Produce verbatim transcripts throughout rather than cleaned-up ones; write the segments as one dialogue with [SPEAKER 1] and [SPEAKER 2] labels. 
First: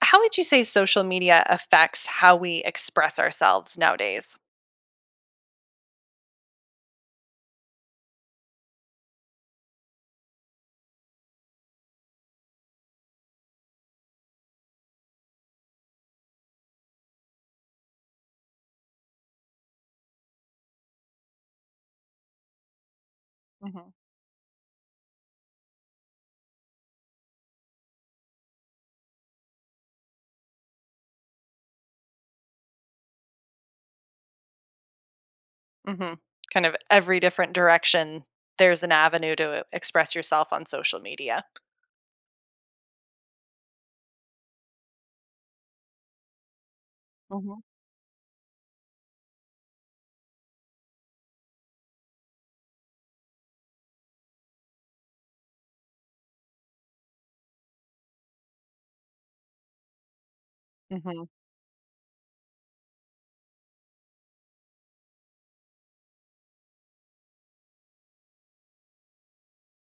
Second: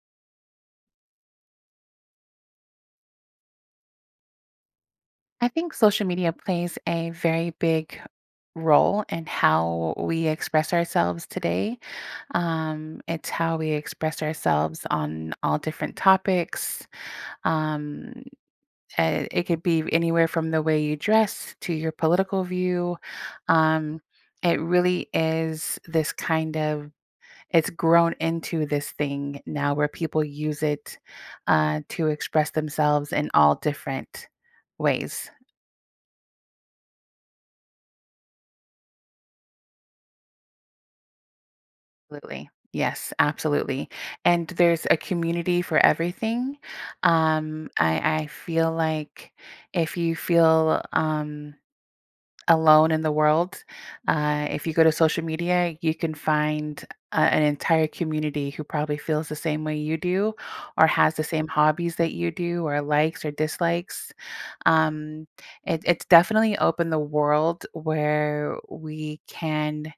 [SPEAKER 1] How would you say social media affects how we express ourselves nowadays?
[SPEAKER 2] I think social media plays a very big role in how we express ourselves today. Um, it's how we express ourselves on all different topics. Um, eh, it could be anywhere from the way you dress to your political view.
[SPEAKER 1] Mhm,
[SPEAKER 2] Um, it really is this kind of it's grown into this thing now where people use it uh, to express themselves in all different ways.
[SPEAKER 1] mhm. Kind of every different direction, there's an avenue to uh, express yourself on social media.
[SPEAKER 2] Absolutely. Yes, absolutely. And there's a community for everything.
[SPEAKER 1] Mhm,
[SPEAKER 2] Um, I, I feel like if you feel um, alone in the world, uh, if you go to social media, you can find a, an entire community who probably feels the same way you do, or has the
[SPEAKER 1] mhm.
[SPEAKER 2] same hobbies that you do, or likes or dislikes. Um, it, it's definitely opened the world where we can.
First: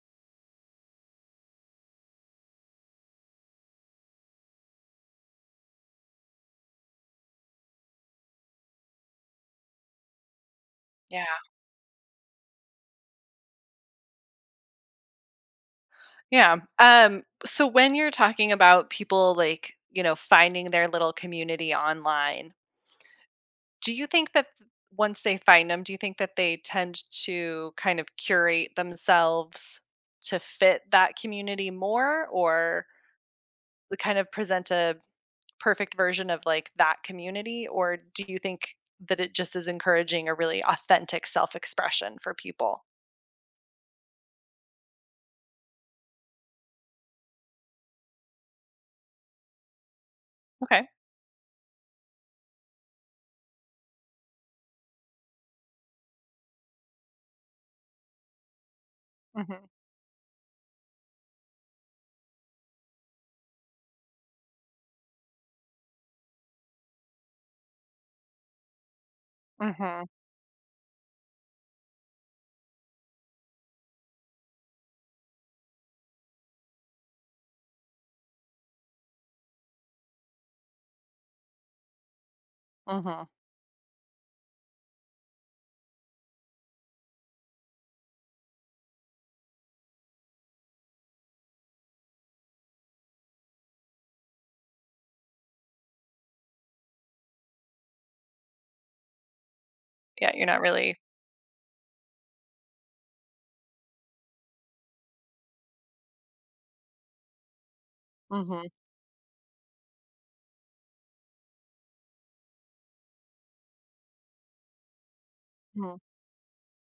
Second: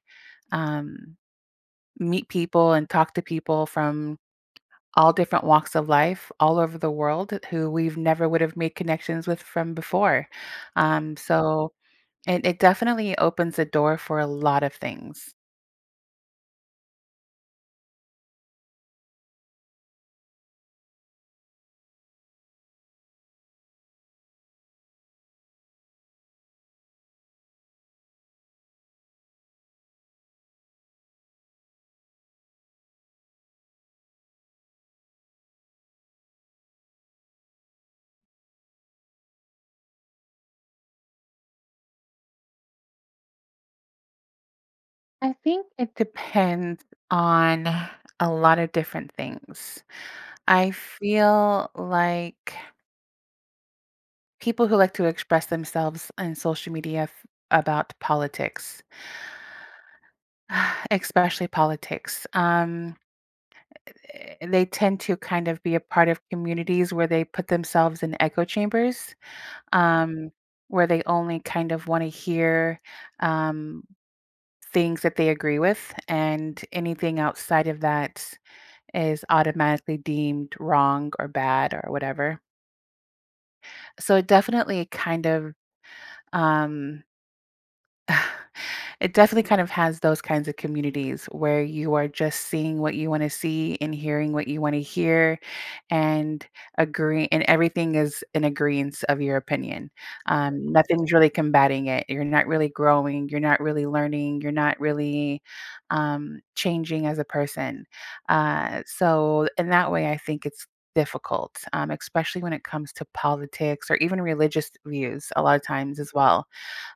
[SPEAKER 2] Um, Meet people and talk to people from all different walks of life all over the world who we've never would have made connections with from before. Um,
[SPEAKER 1] Yeah,
[SPEAKER 2] so it, it definitely opens the door for a lot of things.
[SPEAKER 1] yeah. Um, so when you're talking about people, like, you know, finding their little community online, do you think that th- once they find them, do you think that they tend to kind of curate themselves to fit that community more or the kind of present a perfect version of like that community? Or do you think that it just is encouraging a really authentic self expression for people?
[SPEAKER 2] I think it depends on a lot of different things. I
[SPEAKER 1] Okay.
[SPEAKER 2] feel like people who like to express themselves in social media f- about politics,
[SPEAKER 1] Mm-hmm.
[SPEAKER 2] especially politics. Um, eh, they tend to kind of be a part of communities where they put themselves in echo chambers,
[SPEAKER 1] Mm-hmm.
[SPEAKER 2] um, where they only kind of want to hear um, things that they agree with, and anything outside of that is automatically deemed wrong or bad or whatever.
[SPEAKER 1] Mm-hmm.
[SPEAKER 2] So it definitely kind of um, it definitely kind of has those kinds of communities where you are just seeing what you want to see and hearing what you want to hear and agree and everything is in agreement of your opinion.
[SPEAKER 1] Yeah, you're not
[SPEAKER 2] Um,
[SPEAKER 1] really.
[SPEAKER 2] nothing's really combating it. You're not really growing, you're not really learning, you're not really um, changing as a person.
[SPEAKER 1] Mm-hmm.
[SPEAKER 2] Uh, so in that way, I think it's difficult, um, especially when it comes to politics or even religious views a lot of times as well.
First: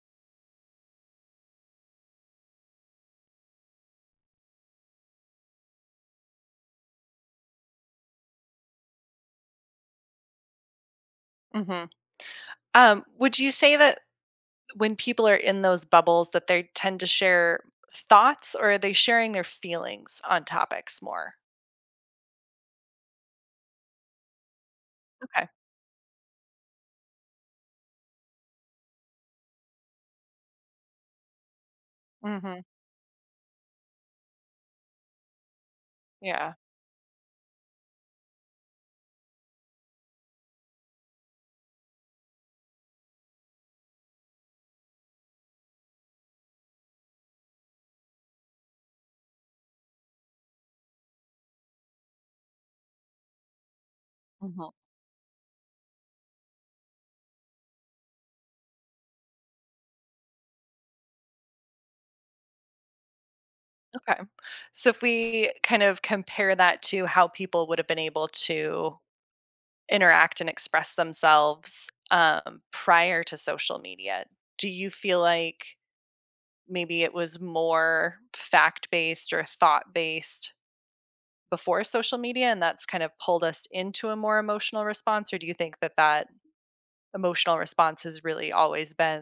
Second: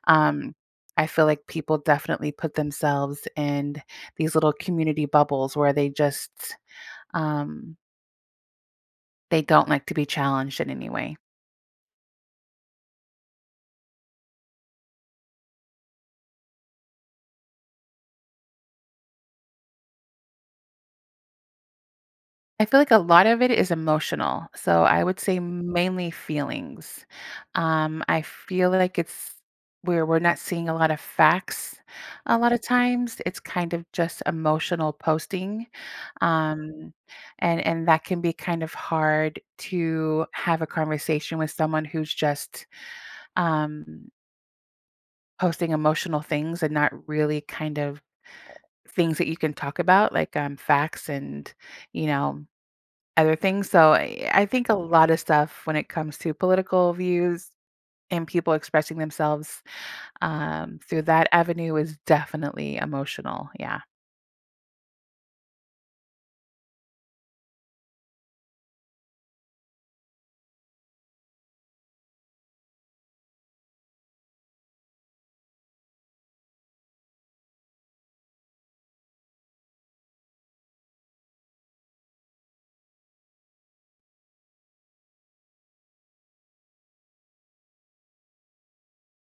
[SPEAKER 2] um, I feel like people definitely put themselves in these little community bubbles where they just um, they don't like to be challenged in any way.
[SPEAKER 1] Mm-hmm. Um, would you say that when people are in those bubbles that they tend to share thoughts or are they sharing their feelings on topics more?
[SPEAKER 2] I feel like a lot of it is emotional. So I would say
[SPEAKER 1] Okay.
[SPEAKER 2] mainly feelings. Um, I feel like it's where we're not seeing a lot of facts a lot
[SPEAKER 1] Mhm.
[SPEAKER 2] of times. It's kind of just emotional posting.
[SPEAKER 1] Yeah.
[SPEAKER 2] Um, and and that can be kind of hard to have a conversation with someone who's just um, posting emotional things and not really kind of things that you can talk about, like um, facts and, you know, other things. So I, I think
[SPEAKER 1] Mhm.
[SPEAKER 2] a lot of stuff when it comes to political views and people expressing themselves um, through that avenue is definitely emotional. Yeah.
[SPEAKER 1] Okay. So if we kind of compare that to how people would have been able to interact and express themselves um, prior to social media, do you feel like maybe it was more fact based or thought based before social media and that's kind of pulled us into a more emotional response? Or do you think that that emotional response has really always been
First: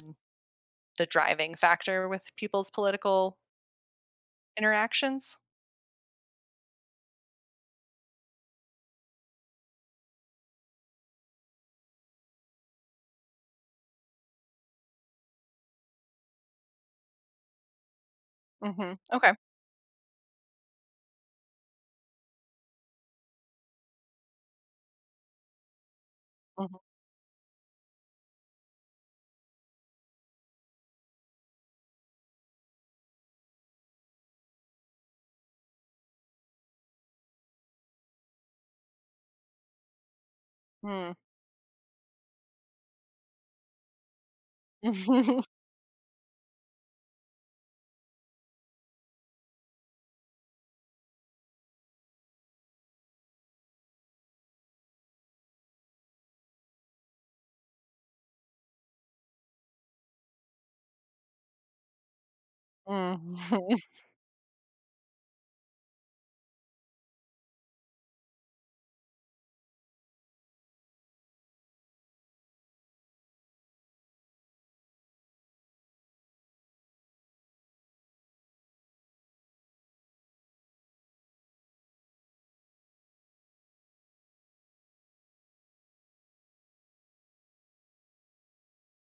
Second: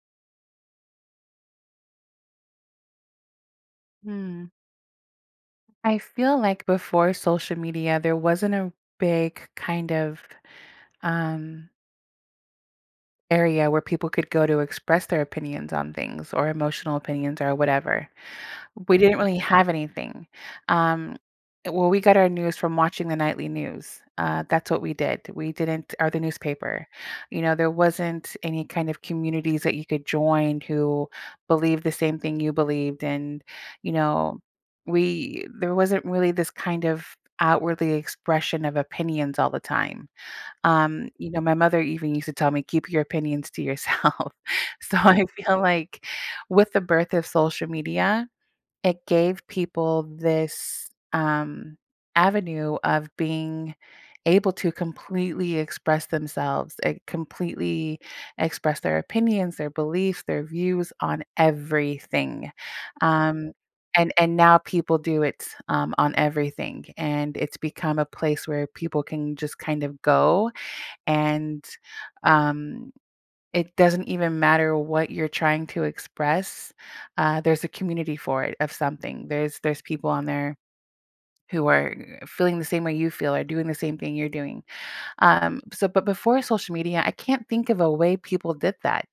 [SPEAKER 1] the driving factor with people's political
[SPEAKER 2] Hmm.
[SPEAKER 1] interactions?
[SPEAKER 2] I feel like before social media, there wasn't a big kind of um, area where people could go to express their opinions on things or emotional opinions or whatever.
[SPEAKER 1] Mhm.
[SPEAKER 2] We didn't
[SPEAKER 1] Okay.
[SPEAKER 2] really have anything. Um, well, we got our news from watching the nightly news. Uh, that's what we did. We didn't, or the
[SPEAKER 1] Mhm.
[SPEAKER 2] newspaper. You know, there wasn't any kind of communities that you could join who believed the same thing you believed. And, you know, we, there wasn't really this kind of outwardly expression of opinions all the time. Um,
[SPEAKER 1] Mm.
[SPEAKER 2] you know, my mother even used to tell me, keep your opinions to yourself. So I feel like with the birth of social media, it gave people this um, avenue of being able to completely express themselves, it completely express their opinions, their beliefs, their views on everything.
[SPEAKER 1] Mhm.
[SPEAKER 2] Um, and and now people do it um, on everything, and it's become a place where people can just kind of go and um, it doesn't even matter what you're trying to express, uh, there's a community for it of something. There's there's people on there who are uh, feeling the same way you feel or doing the same thing you're doing. Um, so but before social media, I can't think of a way people did that.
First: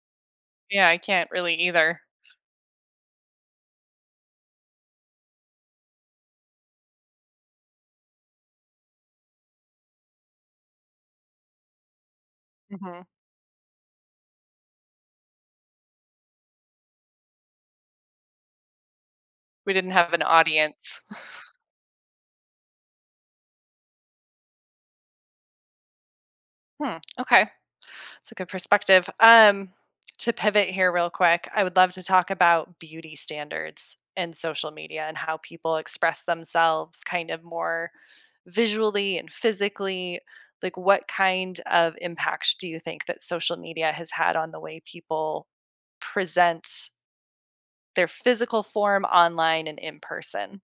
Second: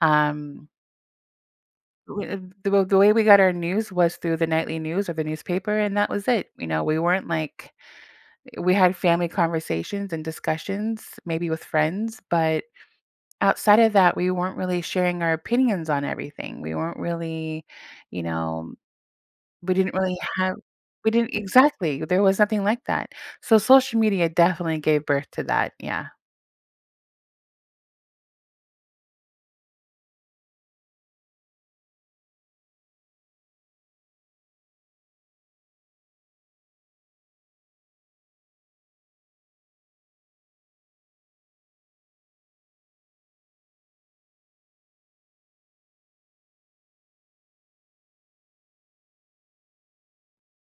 [SPEAKER 2] Um,
[SPEAKER 1] Yeah, I can't really either.
[SPEAKER 2] we uh, the w the way we got our news was through the nightly news or the newspaper, and that was it. You know, we weren't like we had family conversations and discussions, maybe with friends, but
[SPEAKER 1] Mhm.
[SPEAKER 2] outside of that, we weren't really sharing our opinions on everything. We weren't really, you know,
[SPEAKER 1] We
[SPEAKER 2] we
[SPEAKER 1] didn't
[SPEAKER 2] didn't
[SPEAKER 1] have
[SPEAKER 2] really
[SPEAKER 1] an
[SPEAKER 2] have
[SPEAKER 1] audience.
[SPEAKER 2] we didn't exactly. There was nothing like that. So social media definitely gave birth to that. Yeah.
[SPEAKER 1] Hmm, okay. It's a good perspective. Um, to pivot here real quick, I would love to talk about beauty standards and social media and how people express themselves kind of more visually and physically. Like, what kind of impact do you think that social media has had on the way people present their physical form online and in person?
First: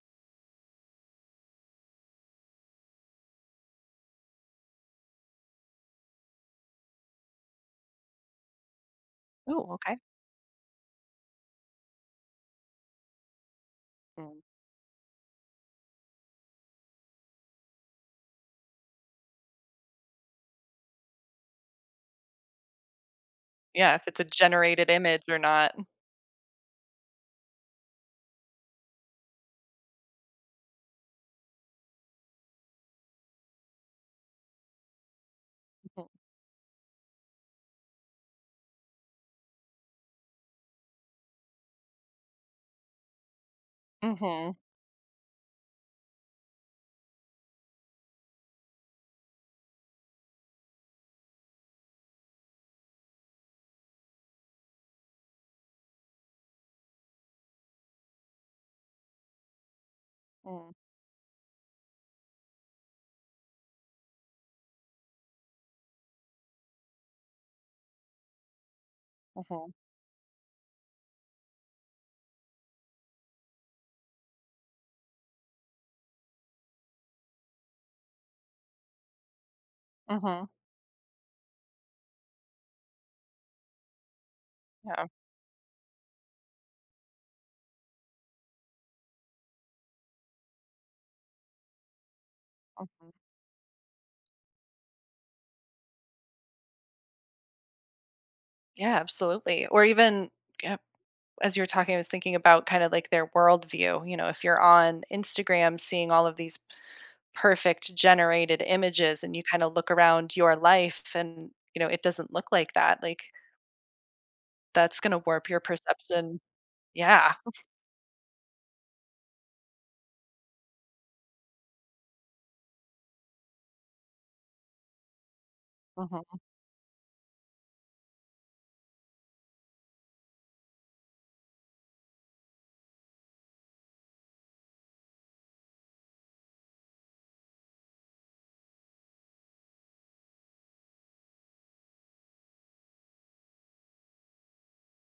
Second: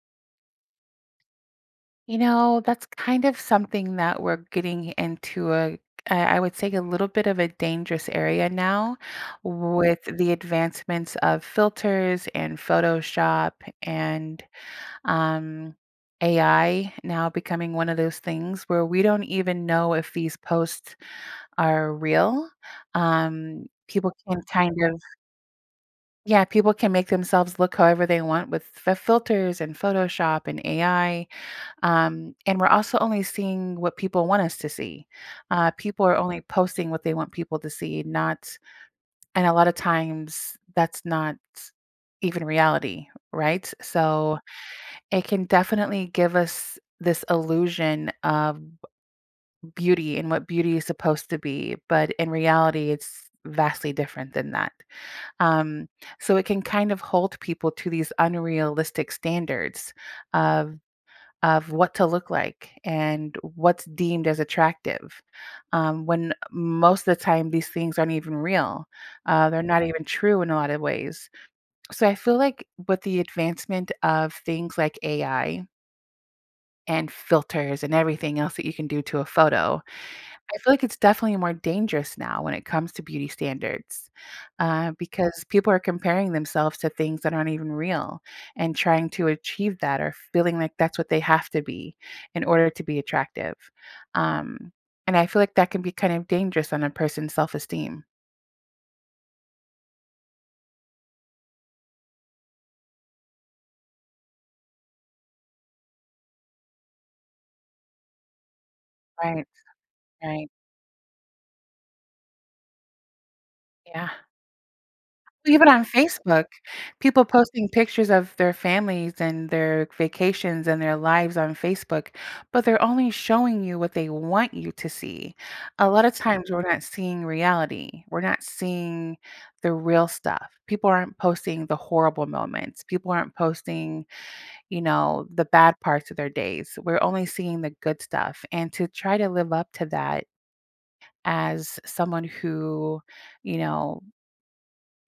[SPEAKER 2] You know, that's kind of something that we're getting into a I I would say a little bit of a dangerous area now
[SPEAKER 1] Oh, okay.
[SPEAKER 2] with the advancements of filters and Photoshop
[SPEAKER 1] Mm.
[SPEAKER 2] and Um, A I now becoming one of those things where we don't even know if these posts are real. Um,
[SPEAKER 1] Yeah, if
[SPEAKER 2] people
[SPEAKER 1] it's a
[SPEAKER 2] can kind
[SPEAKER 1] generated
[SPEAKER 2] of,
[SPEAKER 1] image or not.
[SPEAKER 2] yeah, people can make themselves look however they want with f- filters and Photoshop and A I. Um, and we're also only seeing what people want us to see. Uh, people
[SPEAKER 1] Mhm.
[SPEAKER 2] are only posting what they want people to see, not, and a lot of times that's not even reality, right? So,
[SPEAKER 1] Mhm.
[SPEAKER 2] it can definitely give us this illusion of beauty and what beauty is supposed to be, but in reality, it's vastly different than that. Um, so it can kind of hold people to these unrealistic standards
[SPEAKER 1] Mm.
[SPEAKER 2] of of what to look like and what's deemed as attractive, um, when most of the time these things aren't even real. Uh, they're
[SPEAKER 1] Mhm.
[SPEAKER 2] not even true in a lot of ways. So I feel like with the advancement of things like A I, and filters and everything else that you can do to a photo.
[SPEAKER 1] Mhm.
[SPEAKER 2] I feel like it's definitely more dangerous now when it comes to beauty standards, uh,
[SPEAKER 1] Yeah.
[SPEAKER 2] because people are comparing themselves to things that aren't even real and trying to achieve that or feeling like that's what they have to be in order to be
[SPEAKER 1] Mm-hmm.
[SPEAKER 2] attractive. Um, and I feel like that can be kind of dangerous on a person's self esteem.
[SPEAKER 1] Yeah, absolutely. Or even yeah, as you were talking, I was thinking about kind of like their worldview. You know, if you're on Instagram seeing all of these perfect generated images and you
[SPEAKER 2] Right,
[SPEAKER 1] kind of look around
[SPEAKER 2] right.
[SPEAKER 1] your life and, you know, it doesn't look like that, like
[SPEAKER 2] Yeah.
[SPEAKER 1] that's going to warp
[SPEAKER 2] Well,
[SPEAKER 1] your
[SPEAKER 2] even on
[SPEAKER 1] perception.
[SPEAKER 2] Facebook, people
[SPEAKER 1] Yeah.
[SPEAKER 2] posting pictures of their families and their vacations and their lives on Facebook, but they're only showing you what they want you to see. A lot of
[SPEAKER 1] Hmm.
[SPEAKER 2] times we're not seeing reality. We're not seeing the real stuff. People aren't posting the horrible moments. People aren't posting, you know, the bad parts of their days. We're only seeing the good stuff. And to try to live up to that as someone who, you know,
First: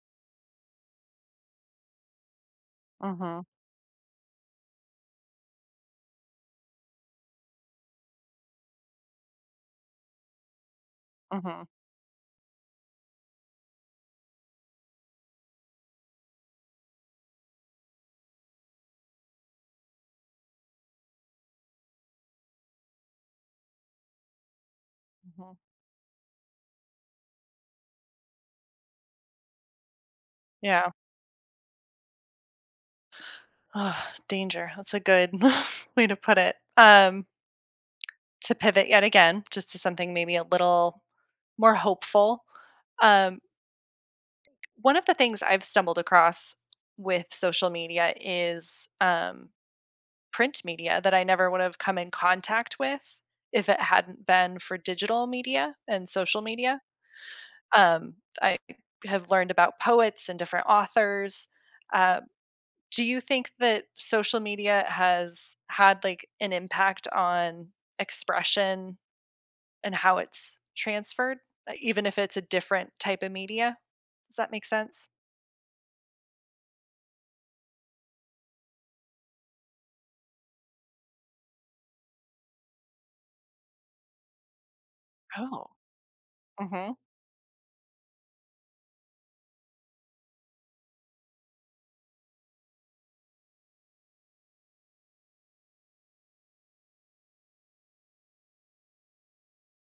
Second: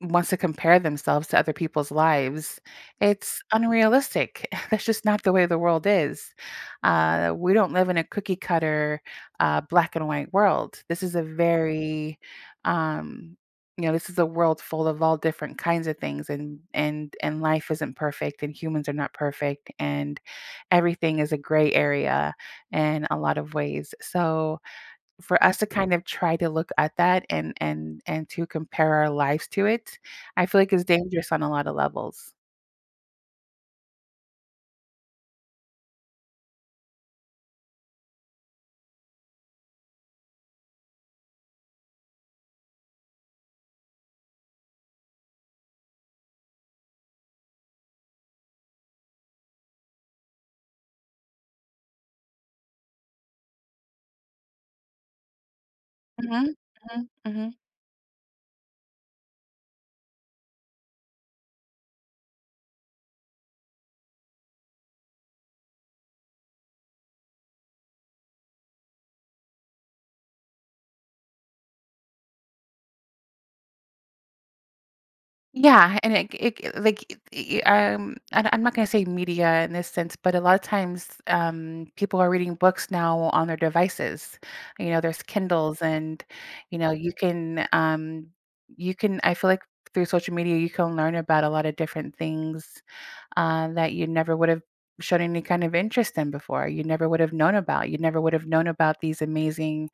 [SPEAKER 2] wants to compare themselves to other people's lives,
[SPEAKER 1] Hmm.
[SPEAKER 2] it's unrealistic. That's just not the way the world is. Uh, we don't live in a cookie cutter, uh, black and white world. This is a
[SPEAKER 1] Hmm.
[SPEAKER 2] very, um, you know, this is a world full of all different kinds of things, and and and life isn't perfect, and humans are not perfect, and everything is a gray area in a lot of ways. So, for
[SPEAKER 1] Hmm.
[SPEAKER 2] us to kind of try to look at that and and and to compare our lives to it, I feel like it's
[SPEAKER 1] Yeah.
[SPEAKER 2] dangerous on a lot of levels.
[SPEAKER 1] Oh, danger. That's a good way to put it. Um, to pivot yet again, just to something maybe a little more hopeful. Um, One of the things I've stumbled across with social media is, um, print media that I never would have come in contact with if it hadn't been for digital media and social
[SPEAKER 2] Mhm,
[SPEAKER 1] media.
[SPEAKER 2] mhm, mhm.
[SPEAKER 1] Um, I have learned about poets and different authors. Uh, do you think that social media has had, like, an impact on expression and how it's transferred, uh, even if it's a different type of media? Does that make sense?
[SPEAKER 2] Yeah, and it it like, i i um, I I'm not gonna say media in this sense, but a lot of times, um, people are reading books now on their devices. You know, there's
[SPEAKER 1] Oh,
[SPEAKER 2] Kindles and, you know,
[SPEAKER 1] mhm.
[SPEAKER 2] you can, um, you can I feel like through social media, you can learn about a lot of different things uh, that you never would have shown any kind of interest in before. You never would have known about. You never would have known about these amazing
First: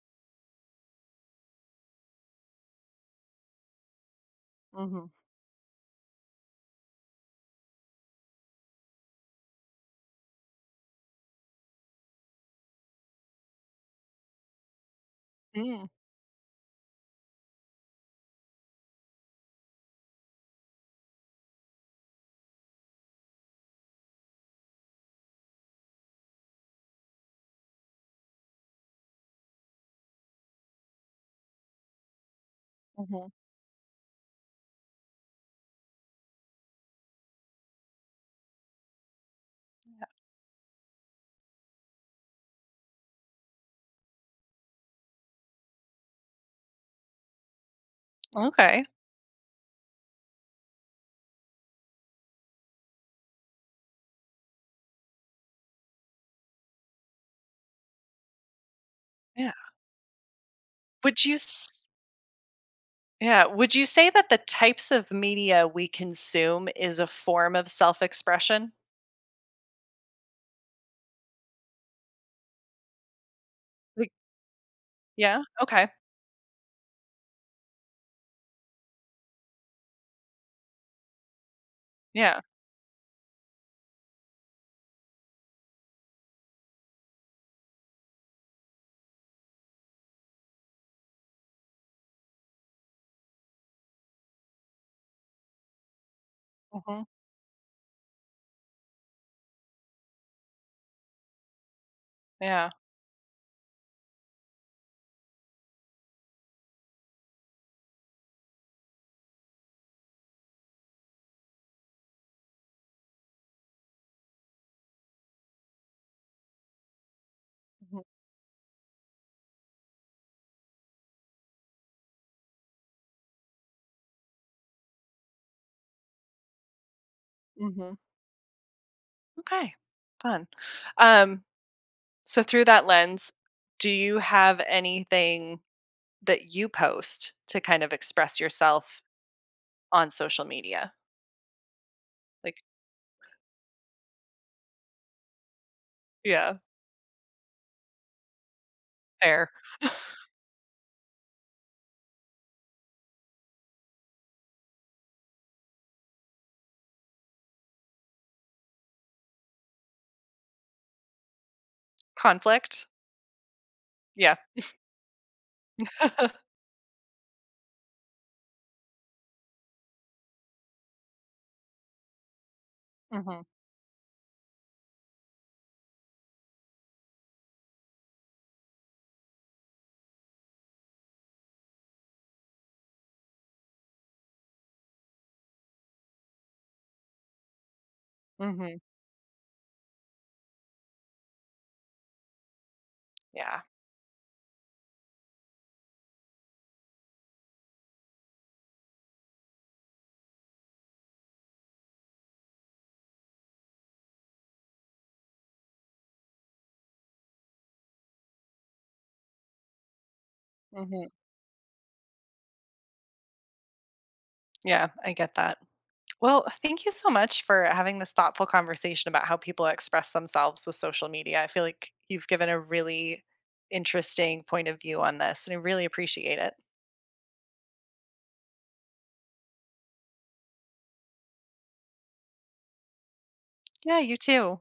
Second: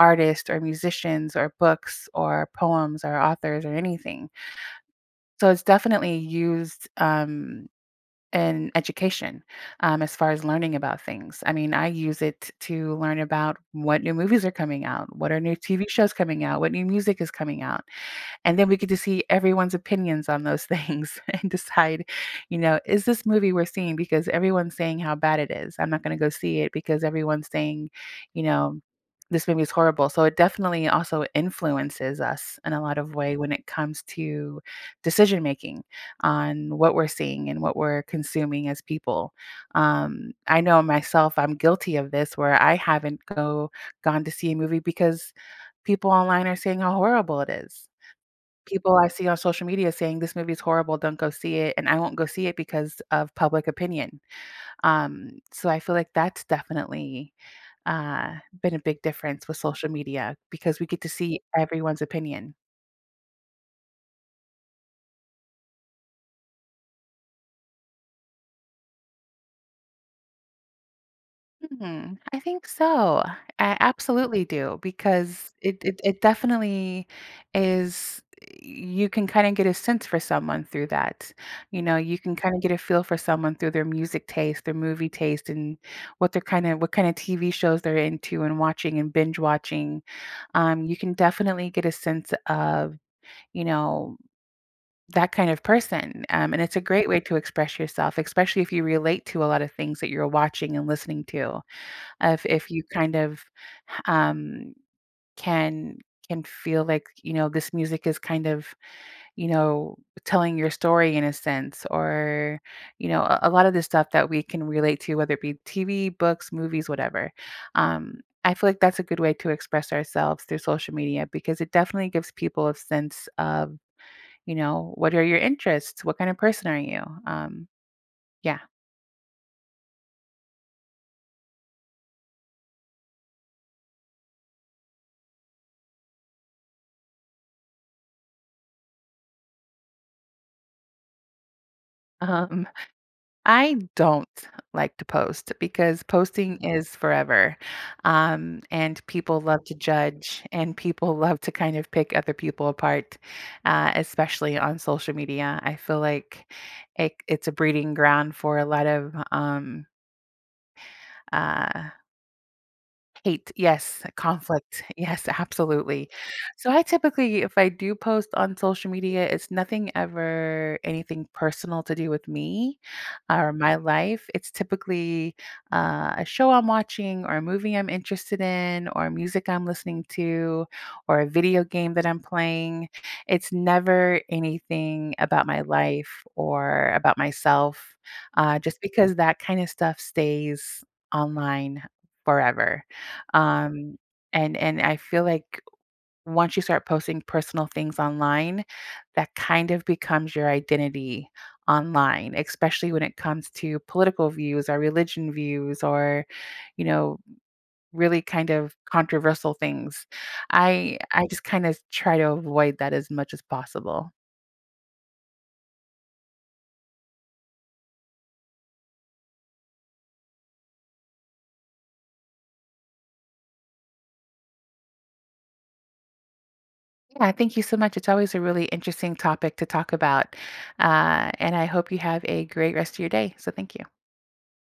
[SPEAKER 2] artists or musicians or books or poems or authors or anything.
[SPEAKER 1] Mhm.
[SPEAKER 2] So it's definitely used um, in education um, as far as learning about things. I mean, I use it to learn about what new movies are coming out, what are new
[SPEAKER 1] Mm,
[SPEAKER 2] T V shows coming out, what new music is coming out and then we get to see everyone's opinions on those things and decide, you know, is this movie we're seeing because everyone's saying how bad it is. I'm not going to go see it because everyone's saying, you know, this movie is horrible. So it definitely also influences us in a lot of
[SPEAKER 1] mhm.
[SPEAKER 2] way when it comes to decision making on what we're seeing and what we're consuming as people. Um, I know myself, I'm guilty of this where I haven't go gone to see a movie because people online are saying how horrible it is
[SPEAKER 1] Okay.
[SPEAKER 2] people I see on social media saying, "This movie is horrible, don't go see it," and I won't go see it because of public opinion. Um, so I feel like that's definitely, uh, been a big difference
[SPEAKER 1] Yeah.
[SPEAKER 2] with social media because we get to
[SPEAKER 1] Would you
[SPEAKER 2] see
[SPEAKER 1] s
[SPEAKER 2] everyone's opinion.
[SPEAKER 1] Yeah, would you say that the types of media we consume is a form of self-expression?
[SPEAKER 2] Mhm. I think so. I
[SPEAKER 1] Like
[SPEAKER 2] absolutely do
[SPEAKER 1] yeah?
[SPEAKER 2] because it
[SPEAKER 1] Okay.
[SPEAKER 2] it, it definitely is you can kind of get a sense for someone through that. You know, you can
[SPEAKER 1] Yeah.
[SPEAKER 2] kind of get a feel for someone through their music taste, their movie taste and what they're kind of what kind of T V shows they're into and watching and binge watching. Um, you can definitely get a sense of, you know, that kind of person. Um, and it's a
[SPEAKER 1] Mhm.
[SPEAKER 2] great way to express yourself, especially if you relate to a lot of things that you're watching and listening to. If
[SPEAKER 1] Yeah.
[SPEAKER 2] if you kind of, um, can can feel like, you know, this music is kind of, you know, telling your story in a sense or, you know, a, a lot of the stuff that we can relate to, whether it be T V, books, movies, whatever.
[SPEAKER 1] Mhm,
[SPEAKER 2] Um, I feel like that's a good way to express ourselves through social media because it definitely gives people a sense of, you know, what are your interests? What kind of person are you? Um,
[SPEAKER 1] mhm.
[SPEAKER 2] yeah.
[SPEAKER 1] Okay. Fun. Um, so through that lens, do you have anything that you post to kind of express yourself on social media? Like
[SPEAKER 2] Um I don't like to post because
[SPEAKER 1] yeah,
[SPEAKER 2] posting is forever. Um, and people
[SPEAKER 1] fair.
[SPEAKER 2] love to judge and people love to kind of pick other people apart, uh, especially on social media. I feel like it, it's a breeding ground for a lot of um, uh,
[SPEAKER 1] Conflict?
[SPEAKER 2] hate, yes,
[SPEAKER 1] Yeah.
[SPEAKER 2] conflict, yes, absolutely. So I typically, if I do post on social media, it's nothing ever anything personal to do with me
[SPEAKER 1] Mhm,
[SPEAKER 2] or my life. It's typically uh, a show I'm watching or a movie I'm interested in or music I'm listening to or a video game that I'm playing. It's never anything about my life or about myself, uh,
[SPEAKER 1] mhm.
[SPEAKER 2] just because that kind of stuff stays online forever.
[SPEAKER 1] Yeah.
[SPEAKER 2] Um, and and I feel like once you start posting personal things online, that kind of becomes your identity online, especially when it comes to political views or religion views or, you know, really kind of controversial things. I
[SPEAKER 1] Mhm.
[SPEAKER 2] I just kind of try to avoid that as much as possible.
[SPEAKER 1] Yeah, I get that. Well, thank you so much for having this thoughtful conversation about how people express themselves with social media. I feel like you've given a really interesting point of view on this, and I really appreciate it.
[SPEAKER 2] Yeah, thank you so much. It's always a really interesting topic to talk about. Uh, and I hope you have a great rest of your day. So thank you.
[SPEAKER 1] Yeah, you too.